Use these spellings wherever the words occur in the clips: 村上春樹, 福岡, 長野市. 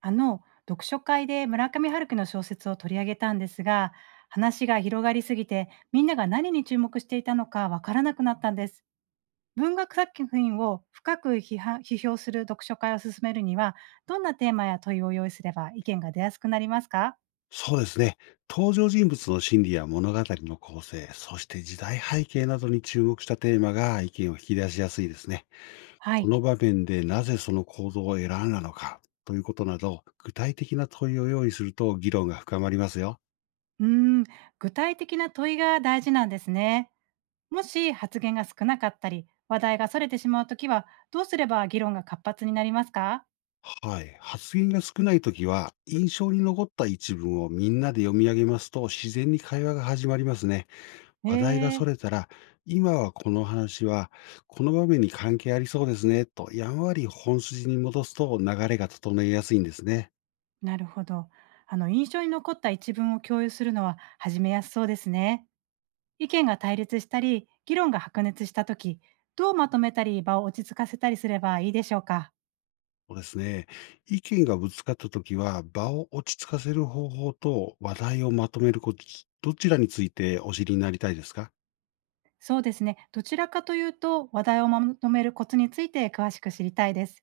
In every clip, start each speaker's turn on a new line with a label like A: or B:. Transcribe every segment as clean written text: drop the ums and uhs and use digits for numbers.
A: あの読書会で村上春樹の小説を取り上げたんですが、話が広がりすぎてみんなが何に注目していたのかわからなくなったんです。文学作品を深く批判批評する読書会を進めるには、どんなテーマや問いを用意すれば意見が出やすくなりますか？
B: そうですね。登場人物の心理や物語の構成、そして時代背景などに注目したテーマが意見を引き出しやすいですね。
A: は
B: こ
A: い。
B: の場面でなぜその行動を選んだのかということなど、具体的な問いを用意すると議論が深まりますよ。
A: うーん、具体的な問いが大事なんですね。もし発言が少なかったり話題がそれてしまうときは、どうすれば議論が活発になりますか？
B: はい。発言が少ないときは、印象に残った一文をみんなで読み上げますと、自然に会話が始まりますね。
A: え
B: 話題がそれ
A: ー
B: たら、今はこの話は、この場面に関係ありそうですね、とやんわり本筋に戻すと流れが整えやすいんですね。
A: なるほど。あの印象に残った一文を共有するのは始めやすそうですね。意見が対立したり、議論が白熱した時、どうまとめたり場を落ち着かせたりすればいいでしょうか。
B: そうですね。意見がぶつかったときは、場を落ち着かせる方法と話題をまとめること、どちらについてお知りになりたいですか？わ
A: そうですね。どちらかというと、話題をまとめるコツについて詳しく知りたいです。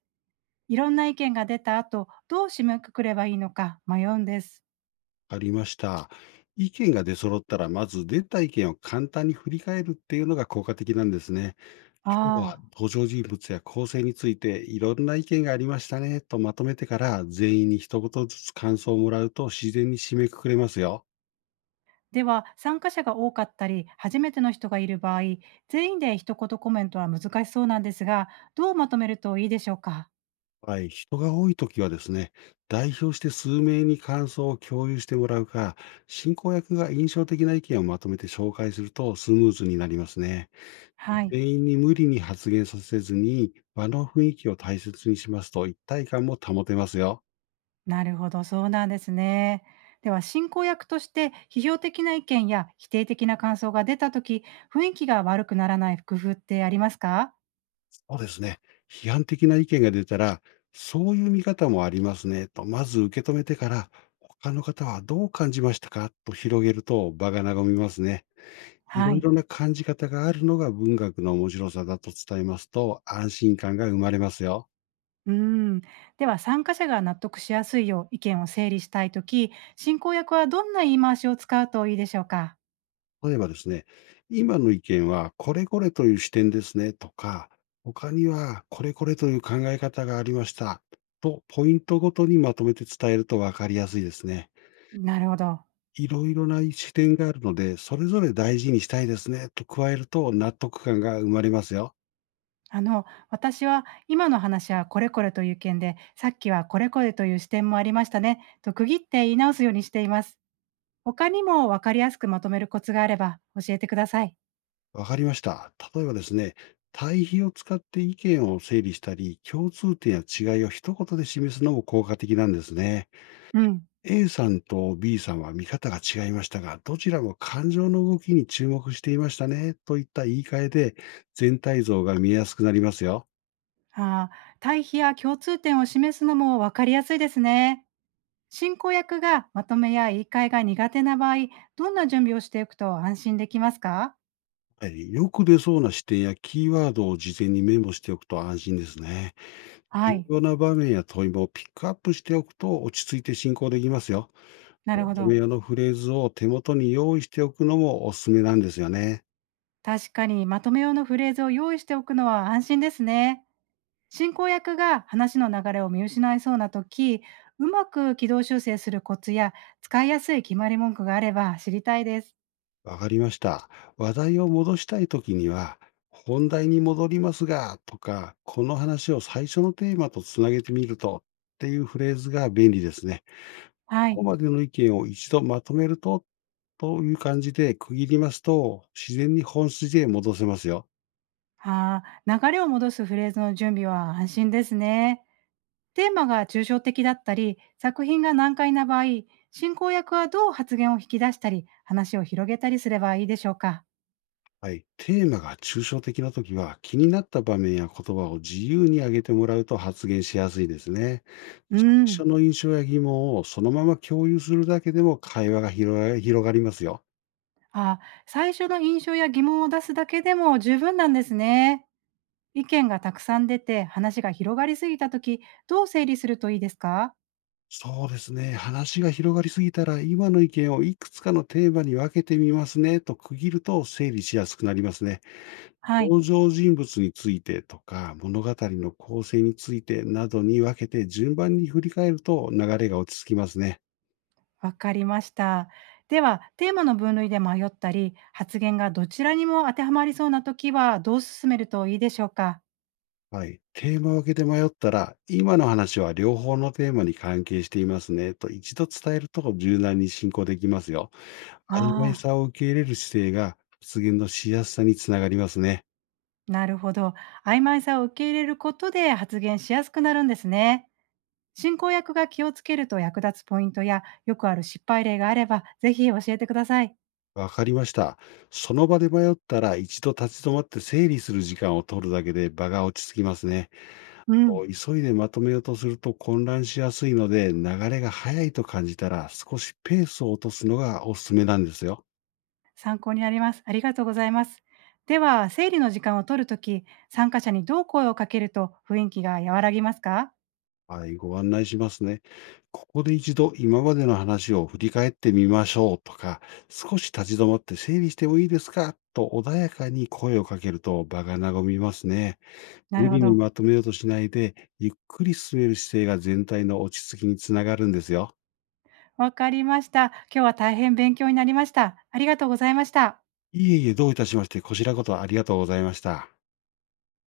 A: いろんな意見が出た後、どう締めくくればいいのか迷うんです。
B: かりました。意見が出揃ったら、まず出た意見を簡単に振り返るっていうのが効果的なんですね。今日は
A: ああ。
B: 登場人物や構成についていろんな意見がありましたね、とまとめてから、全員に一言ずつ感想をもらうと自然に締めくくれますよ。
A: では、参加者が多かったり、初めての人がいる場合、全員で一言コメントは難しそうなんですが、どうまとめるといいでしょうか。
B: はい、人が多い時はですね、代表して数名に感想を共有してもらうか、進行役が印象的な意見をまとめて紹介するとスムーズになりますね。
A: はい、
B: 全員に無理に発言させずに、場の雰囲気を大切にしますと一体感も保てますよ。
A: なるほど、そうなんですね。では、進行役として批評的な意見や否定的な感想が出たとき、雰囲気が悪くならない工夫ってありますか？
B: そうですね。批判的な意見が出たら、そういう見方もありますねと、まず受け止めてから、他の方はどう感じましたか、と広げると場が和みますね。い
A: は
B: ろい
A: い。
B: ろな感じ方があるのが文学の面白さだと伝えますと、安心感が生まれますよ。
A: うん。では、参加者が納得しやすいよう意見を整理したいとき、進行役はどんな言い回しを使うといいでしょうか？
B: 例えばですね、今の意見はこれこれという視点ですねとか、他にはこれこれという考え方がありました、と、ポイントごとにまとめて伝えると分かりやすいですね。
A: なるほど。
B: いろいろな視点があるので、それぞれ大事にしたいですねと加えると納得感が生まれますよ。
A: あの、私は今の話はこれこれという意見で、さっきはこれこれという視点もありましたね、と区切って言い直すようにしています。他にも分かりやすくまとめるコツがあれば教えてください。
B: わかりました。例えばですね、対比を使って意見を整理したり、共通点や違いを一言で示すのも効果的なんですね。
A: うん。
B: A さんと B さんは見方が違いましたが、どちらも感情の動きに注目していましたね、といった言い換えで全体像が見えやすくなりますよ。
A: ああ、対比や共通点を示すのも分かりやすいですね。進行役がまとめや言い換えが苦手な場合、どんな準備をしておくと安心できますか？
B: はい、よく出そうな視点やキーワードを事前にメモしておくと安心ですね。
A: は
B: 重
A: い。
B: 要な場面や問いもピックアップしておくと、落ち着いて進行できますよ。
A: な
B: ま
A: るほ
B: とめ
A: ど。
B: 用のフレーズを手元に用意しておくのもおすすめなんですよね。
A: 確かにまとめ用のフレーズを用意しておくのは安心ですね。進行役が話の流れを見失いそうな時、うまく軌道修正するコツや使いやすい決まり文句があれば知りたいです。
B: わかりました。話題を戻したいときには、本題に戻りますが、とか、この話を最初のテーマとつなげてみると、っていうフレーズが便利ですね。
A: は
B: ここ
A: い。
B: までの意見を一度まとめると、という感じで区切りますと、自然に本筋へ戻せますよ。
A: ああ、流れを戻すフレーズの準備は安心ですね。テーマが抽象的だったり、作品が難解な場合、進行役はどう発言を引き出したり、話を広げたりすればいいでしょうか。
B: はい。テーマが抽象的なときは、気になった場面や言葉を自由に挙げてもらうと発言しやすいですね。
A: う
B: 最初
A: ん。
B: の印象や疑問をそのまま共有するだけでも、会話が広がりますよ。
A: あ、最初の印象や疑問を出すだけでも十分なんですね。意見がたくさん出て話が広がりすぎた時、どう整理するといいですか？
B: そうですね。話が広がりすぎたら、今の意見をいくつかのテーマに分けてみますね、と区切ると整理しやすくなりますね。
A: はい。
B: 登場人物についてとか、物語の構成についてなどに分けて順番に振り返ると、流れが落ち着きますね。
A: わかりました。では、テーマの分類で迷ったり、発言がどちらにも当てはまりそうな時は、どう進めるといいでしょうか？
B: はい。テーマを分けて迷ったら、今の話は両方のテーマに関係していますね、と一度伝えると柔軟に進行できますよ。曖昧
A: ああ、
B: さを受け入れる姿勢が、発言のしやすさにつながりますね。
A: なるほど。曖昧さを受け入れることで発言しやすくなるんですね。進行役が気をつけると役立つポイントや、よくある失敗例があれば、ぜひ教えてください。
B: わかりました。その場で迷ったら、一度立ち止まって整理する時間を取るだけで場が落ち着きますね。
A: うん、
B: と、急いでまとめようとすると混乱しやすいので、流れが速いと感じたら少しペースを落とすのがおすすめなんですよ。
A: 参考になります。ありがとうございます。では、整理の時間を取るとき、参加者にどう声をかけると雰囲気が和らぎますか？
B: はい、ご案内しますね。ここで一度今までの話を振り返ってみましょう、とか、少し立ち止まって整理してもいいですか、と穏やかに声をかけると場が和みますね。
A: な
B: 無
A: るほ
B: 理に
A: ど。
B: まとめようとしないで、ゆっくり進める姿勢が全体の落ち着きにつながるんですよ。
A: わかりました。今日は大変勉強になりました。ありがとうございました。
B: いえいえ、どういたしまして、こちらこそありがとうございました。